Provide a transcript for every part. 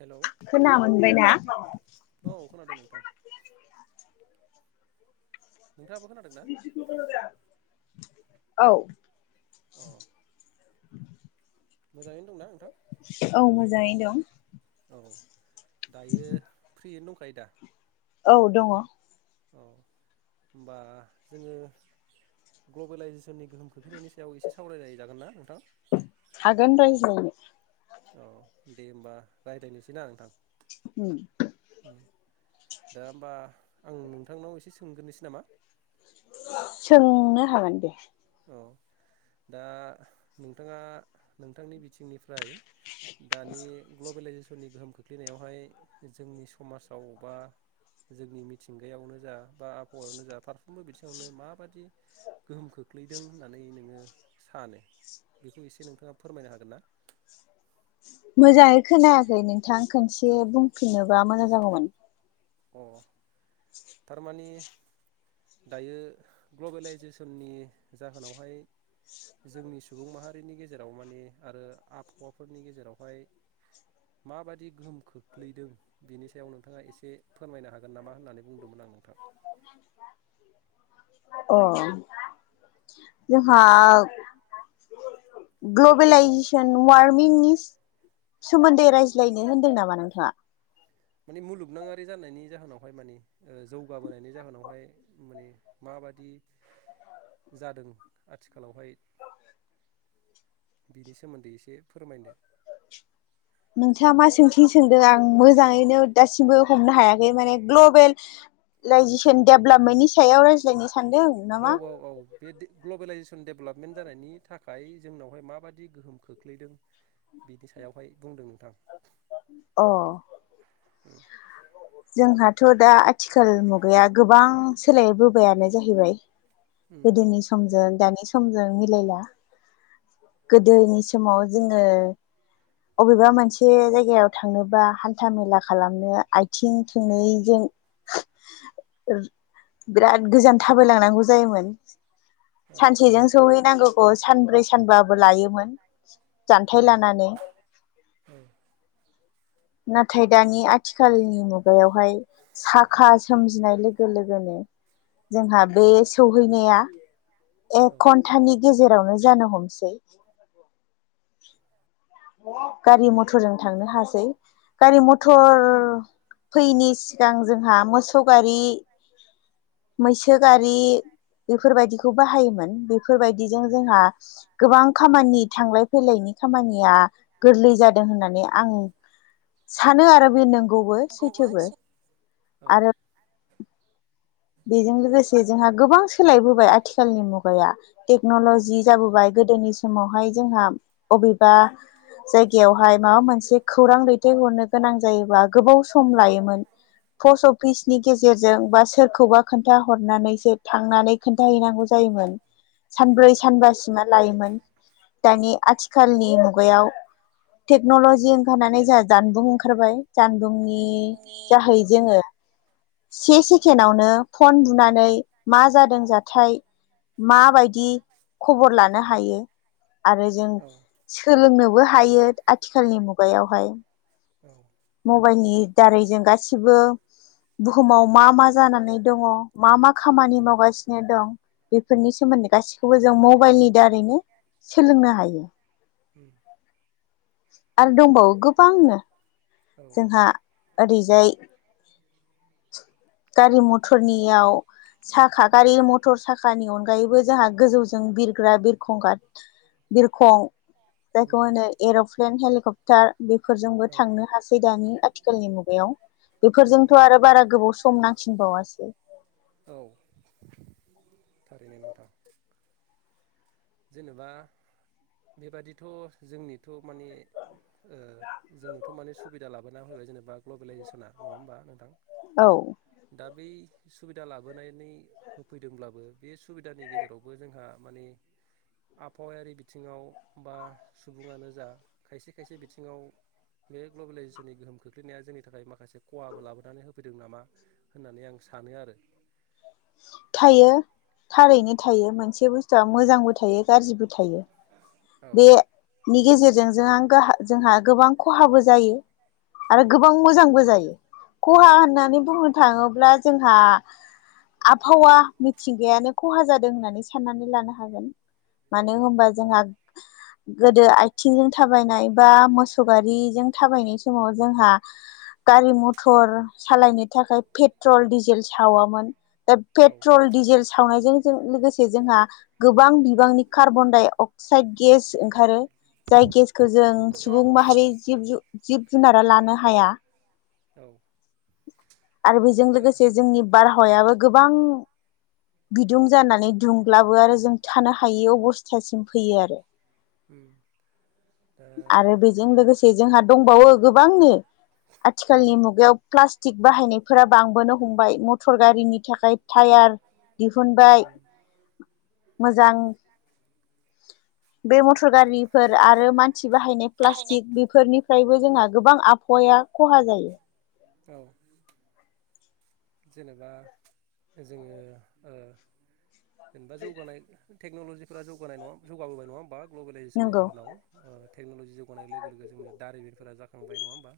Hello खोना मोनबायना? औ खोनादों नोंथां नोंथाङाबो खोनादों ना [unintelligible] औ अह मोजाङैनो दंना नोंथां? औ मोजाङैनो दं। औ दायो फ्रियैनो दंखायो दा? औ दङ। औ होमबा जोङो ग्लबेलाइजेसननि गोहोम खोख्लैनायनि सायाव एसे सावरायलाय जागोन ना नोंथां हागोन रायज्लायनो औ दे होमबा रायज्लायनोसै ना नोंथां उम [unintelligible] दा होमबा आं नोंथांनाव एसे सोंग्रोनोसै नामा? सोंनो हागोन दे औ दा नोंथाङा नोंथांनि बिथिंनिफ्राय दानि ग्लबेलायजेस ननि गोहोम खोख्लैनायावहाय जोंनि समाजाव बा जोंनि मिथिंगायावनो जा बा आबहावायावनो जा फारफ्रोमबो बिथिङावनो माबादि गोहोम खो खोख्लैदों होननानै नोङो सानो बेखौ एसे नोंथाङा फोरमायनो हागोन ना? मोजाङै खोनायाखै नोंथां खोनसे बुंफिनोबा मोजां जागौमोन। अ तारमाने दायो ग्लबेलाइजेसननि जाहोनावहाय जोंनि सुबुं माहारिनि गेजेराव माने आरो आबहावाफोरनि गेजेरावहाय माबादि गोहोम खोख्लैदों बिनि सायाव नोंथाङा एसे फोरमायनो हागोन नामा होन्नानै बुंदोंमोन आं। नोंथां अ जोंहा ग्लबेलाइजेसन वारमिंनि सोमोन्दै रायज्लायनो होन्दों नामा नोंथाङा? माने मुलुगनाङारि जानायनि जाहोनावहाय माने ओ जौगाबोनायनि जाहोनावहाय उ माने मा बादि जादों आथिखालावहाय बिनि सोमोन्दै एसे फोरमायनो नोंथाङा मा सोंथिं सोंदों आं मोजाङैनो दासिमबो हमनो हायाखै माने ग्लबेल लाइजेसन डेभलपमेन्टनि सायाव रायज्लायनो सानदों नामा औ औ औ बे दे ग्लबेेलइजेसन डेभलप [unintelligible] जानायनि थाखाय जोंनावहाय माबायदि गोहोम खोख्लैदों बिनि सायावहाय बुंदों नोंथां। अ। [inaudible] जोंहाथ दा आथिखाल मुगाया गोबां सोलायबोबायानो जाहैबाय उम गोदोनि समजों दानि समजों मिलायला गोदोनि समाव जोङो अबेबा मोनसे जायगायाव थांनोबा हान्था मेला खालामनो आ थिं थोंनैजों बिराद गोजान थाबायलांनांगौ जायोमोन। औ सानसेजों सौहैनांगौ अ सानब्रै सानबाबो लायोमोन जान्थाय औ लानानै। औ नाथाय दानि आथिखालनि मुगायावहाय साखा सोमजिनाय लो लोगो लोगोनो जोंहा बे औ सौहैनाया औ एक घन्टानि गेजेरावनो जानो हमसै। [inaudible] गारि मथरजों थांनो हासै गारि मथर थार फैयिनि सिगां जोंहा मोसौ गारि मैसो गारि बेफोरबायदिखौ बाहायोमोन बेफोरबायदिजों जोंहा गोबां खामानि थांलाय फैलायनि खामानि गोरलै जादों होननानै आं सानोआरो बे नंगौबो गौबो औ सैथोबो औ आरो बेजों लोगोसे जोंहा गोबां सोलायबोबाय आथिखालनि मुगाया औ टेक्नलजि जाबोबाय गोदोनि समावहाय जोंहा अबेबा जायगायावहाय माबा मोनसे खौरां दैथायहरनो गोनां जायोबा गोबाव स सम लायोमोन पस अफिसनि गेजेरजों बास सोरखौबा खोन खिथा हरनानैसो थांनानै खोन्थाहैनांगौ जायोमोन सानब्रै औ सानबासिमा लायोमोन दानि आथिखालनि मुगायाव टेक्नलजि ओंखारनानै जा जानबुं ओंखारबाय जानबुंनि उम जाहै जोङो से सेकेनावनो फन बुनानै मा जादों जाथाय माबायदि खबर लानो हायो आरो जों सोलोंनोबो हा हायो आथिखालनि मुगायावहाय औ मबाइलनि दारै जों गासिबो बुहुमाव मा मा जानानै दङ मा मा खामानि मावगासिनो दं बेफोरनि सोमोन्दै गासिखौबो जों मबाइलनि दारैनो सोलोंनो हायो। उम [inaudible] आरो दंबावो गोबांनो जोंहा ओरैजाय गारि मथरनियाव साखा गारि मथर साखानि अनगायैबो जोंहा गोजौजों बिरग्रा बिरखंग बिरखं उम जायखौ होनो एरप्लेन हेलिकप तार बेफोरजोंबो औ थांनो हासै दानि आथिखालनि मुगायाव औ बेफोरजोंथ आरो बारा गोबाव सम नाखिन बावासो औ थारैनो नोंथां जेनेबा बेबादिथ जोंनि थ माने ओ जोंनोथ माने सुबिदा लाबोना होबाय जेनेबा ग्लबेेलाइजेसना नङा होमबा नोंथां औ दा बै सुबिदा लाबोनानै होफैदोंब्लाबो बे सुबिदानि गेजेरावबो जोंहा माने आबहावायारि बिथिङाव बा सुबुङानो जा खायसे खायसे बिथिङाव बे ग्लबेलाइजेसननि गोहोम खोख्लैनाया जोंनि थाखाय माखासे खहाबो लाबोनानै होफैदों नामा होननानै आं सानो आरो। थायो थारैनो थायो मोनसे बे बुस्थुआ मोजांबो थायो गाज्रिबो थायो औ बेनि गेजेर जों जों आं गोहा जोंहा गोबां खहाबो जायो। आरो औ गोबां मोजांबो जायो। खहा होन्नानै बुंनो थाङोब्ला जोंहा आभावा मिथिंगायानो खहा जादों होन्नानै सान्नानै लानो हागोन। मानो होनबा जोंहा गोदो आथिंजों थाबायनाय बा मोसौ गारिजों थाबायनाय समाव जोंहा गारि मथर सालायनो थाखाय पेट्रल, डिजेल सावामोन। औ पेट्रल, डिजेल सावनायजों जों लोगोसे जोंहा गोबां बिबांनि कार्बनदाय अक्साइड गेस ओंखारो। जाय गेसखौ जों सुबुं माहारि जिब जु जिब जुनारा लानो हाया। औ। आरो बेजों दा लोगोसे जोंनि बार हावायाबो गोबां बिदुं जानानै दुंब्लाबो आरो जों थानो हायि अबस्थासिम फैयो आरो उम दा आरो बेजों लोगोसे जोंहा दंबावो गोबांनो उम आथिखालनि मुगायाव प्लास बाहायनायफोरा बांबोनो हमबाय मटर गारिनि थाखाय थायार दिहुनबाय उम मोजां बे मथर गारि आरो मानसि बाहायनाय पटिक बेफोरनिफ्रायबो जोंहा गोबां आबहावाया खहा जायो। औ जेनेबा जोङो ओ जेनेबा जौगानाय टेकनलजिक फोरा जौगा नाय नङा जौगा बोबाय नङा ओम बा टेक ग्लबेलाइजेसननि नंगौ जाहोनाव ओ टेकनलजिक जुग गनाय लोगो लोगो जोंनो दारिमिनफोरा जाखांबाय नङा होनबा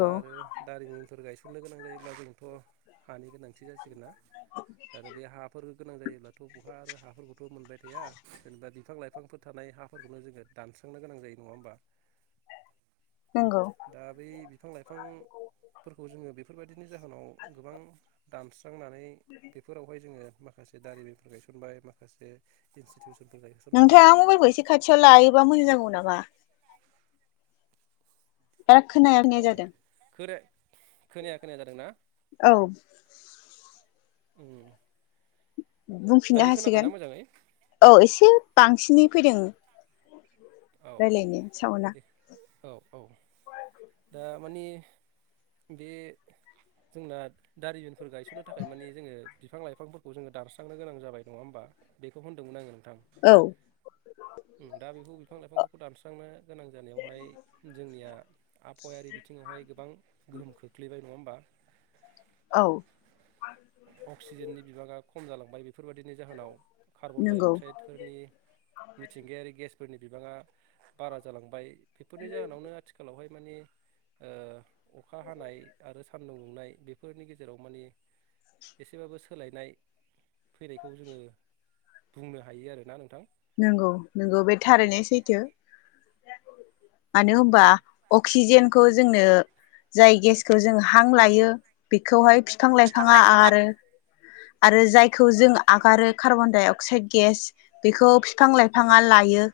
दा आरो दारिमिनफोर गाय साननो गोनां जायोब्ला जोंथ हानि गोनांथि जासिगोन ना आरो बे हाफोर गोनां जायोब्लाथ बहा आरो हाफोरखौथ मोनबाय थाया जेनेबा बिफां लाइफांफोर थानाय हाफोरखौनो जोङो दानस्रांनो गोनां जायो नङा होमबा नंगौ दा बे बि बिफां लाइफांफोरखौ जोङो बेफोरबायदिनि जाहोनाव गोबां दान्स सांनानै बेफोरावहाय जोङो माखासे दारिमिनफोर गायसनबाय माखासे इन्सि नोंथाङा मबाइलखौ एसे खाथियाव लायोबा मोजां जागौ नामा ओ खोनाया खोनाया औ जादो। खोना खोनाया खोनाया जादों ना? औ। उम। बुंफिन्नो दायो हासिगोन। खोनाबायना मोजाङै औ एसे बां स्नि फैदों औ रायलायनो सावुना दे औ औ दा मानिह बे जोंना दारिमिनफोर गायसननो थाखाय मानिह जोङो बिफां लाइफांफोरखौ जोङो दानस्रांनो गोनां जाबाय नङा होमबा बेखौ होन्दोंमोन आङो औ ओम दा बेखौ बिफां लाइफांफोरखौ दानस्रांनो गोनां जानायावहाय जोंनिया आबहावायारि बिथिंङावहाय गोबां गोहोम खोख्लैबाय नङा होमबा? औ। अक्सिजेननि बिबांङा खम जालांबाय बेफोरबादिनि जाहोनाव कार्बन डाइ नंगौ अक्साइडफोरनि मिथिंगायारि गेस बिबाङा बारा जालांबाय बिफोरनि जाहोनावनो आथिखालावहाय माने ओ अखा हानाय आरो सान्दुं संनाय बेफोरनि गेजेराव माने एसेबाबो सोलायनाय। फैनायखौ जोङो। बुंनो हायो आरो ना नोंथां। नंगौ नंगौ बे औ। थारैनाय सैथो। मानो होनबा अक्सिजेन जोंनो जाय गेसखौ जों हां लाय बेखौहाय [unintelligible] बिफां लाइफाङा आरो। आरो जायखौ जों आगारो कार्बनडाइ अक्साइड गेस बेखौ। बिफां लाइफाङा लायो।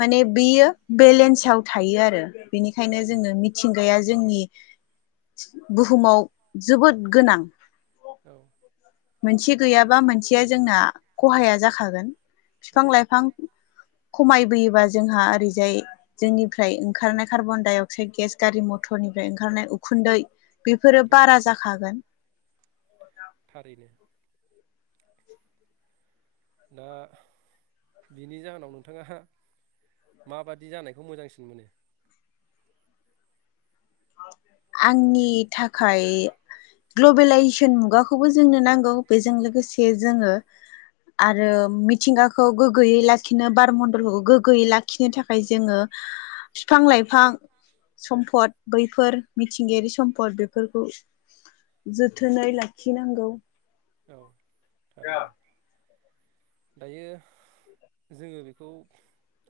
माने बियो। बेलेन्साव थायो आरो। बेनिखायनो जोंनो मिथिंगाया जोंनि बुहुमाव जोबोद गोनां। औ मोनसे गैयाबा मोनसेया जोंना खहाया जाखागोन। फिफां औ लाइफां खमायबोयोबा जोंहा ओरैजाय जोंनिफ्राय ओंखारनाय कार्बन दडाइ अक्साइड गेस गारि मटरनिफ्राय ओंखारनाय उखुन्दै बेफोरो बारा जाखागोन थारैनो दा बिनि जाहोनाव नोंथाङा माबादि जानायखौ मोजांसिन मोनो? आंनि थाखाय ग्लबेलाइजेसन मुगाखौबो जोंनो नांगौ बेजों लोगोसे जोङो आरो मिथिंगाखौ गोग्गोयै लाखिनो बार मन्दलफोरखौ गोग्गोयै लाखिनो थाखाय जोङो फिफां लाइफां सम्फद बैफोर मिथिंगायारि सम्पद बेफोरखौ जोथोनै लाखिनांगौ। औ थरैनो। दायो जोङो बेखौ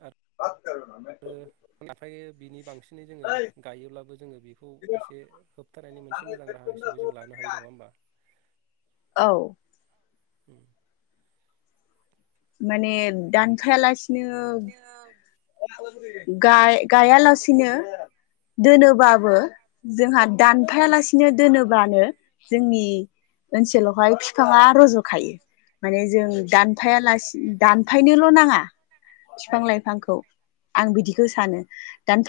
आरो आरो नाथाय बिनि बांसिनै जोङो गायोब्लाबो जोङो बेखौ एसे होबथानायनि मोनसे मोजां राहा हिसाबै जों लानो हायो नङा होमबा। औ उम माने दानफायालासि नोब गाय-गायालासिनो दोनोबाबो जोंहा दानफायालासिनो दोनोबानो जोंनि ओनसोलावहाय फिफाङा रजखायो। माने जों औ दानफायालासे दानफायनोल नाङा। औ फिफां लाइफांखौ। आं उम बिदिखौ सानो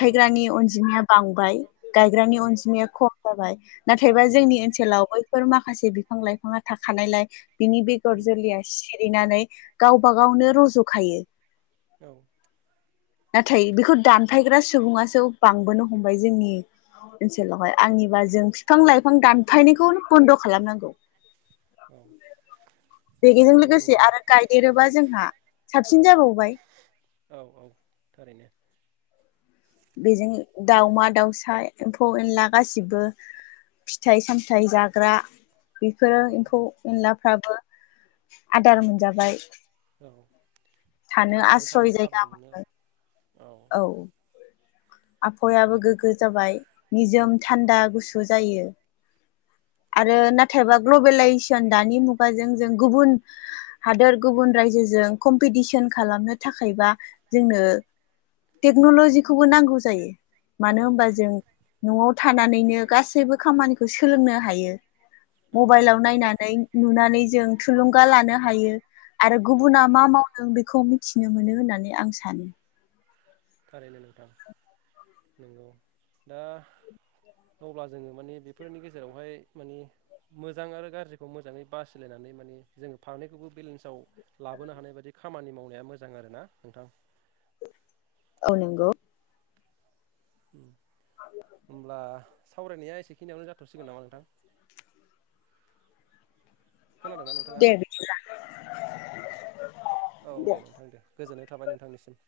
औ अनजिमाया बां बाय गायग्रानि औ अनजिमाया ख जाबाय नाथायबा औ जोंनि ओन्सोलाव बैफोर माखा माखासे बिफां लाइफाङा थाखानायलाय बिनि उम बेगरजोलैया सि हैनानै गावब गावनो रज'खायो। औ नाथाय बेखौ दानफायग्रा सुबुङासो बांबोनो हमबाय जोंनि ओन्सोलावहाय आंनिबा जों बिफां लाइफां दानफायनायखौ बन्द खालामनांगौ। औ बेजों नंगौ लोगोसे नोंथां आरो गायदेरोबा जोंहा साबसिन जाबावबाय औ औ थारैनो। बेजों दाउमा दाउसा एम्फौ एनला गासिबो फिथाइ सामथाइ जाग्रा बेफोरो औ एम्फौ एनला फ्राबो आदार मोनजाबाय [inaudible] थानो थांनानै थानो आस्रय खाबु जायगा मोनो मोनबाय। औ आफहावायाबो थारैनो गोगो जाबाय निजोम औ थान्दा गुसु जायो। आरो नाथायबा ग्लबेलाइजेसन दानि मुगाजों जों गुबुन हादोर गुबुन रायजोजों कम्पिटिसन खालामनो थाखायबा जोंनो टेक्नलजिखौबो नांगौ जा जायो मानो औ होमबा जों नआव थानानैनो गासैबो खामानिखौ सोलोंनो हायो। औ मबाइलाव नायनानै नुनानै जों थुलुंगा लानो हायो। आरो औ गुबुना मा मावदों बे खौ मिथिनो मोनो होननानै आं सानो। थारैनो नोंथां नोंगौ दा अब्ला जोङो माने बेफोरनि गेजेरावहाय माने मोजां आरो गाज्रिखौ मोजाङै बासिलायनानै माने जोङो फारनैखौबो बेलेन्सआव लाबोनो हानाय बादि खा खामानि मावनाया मोजां आरो ना नोंथां। औ नोंगौ। उम होमब्ला सावरायनाया एसेखिनियावनो जाथ'सिगोन नामा नोंथां? खोनादों ना नोंथाङा? दे औ दे नोंथां दे गोजोननाय थाबाय नोंथांनिसिम।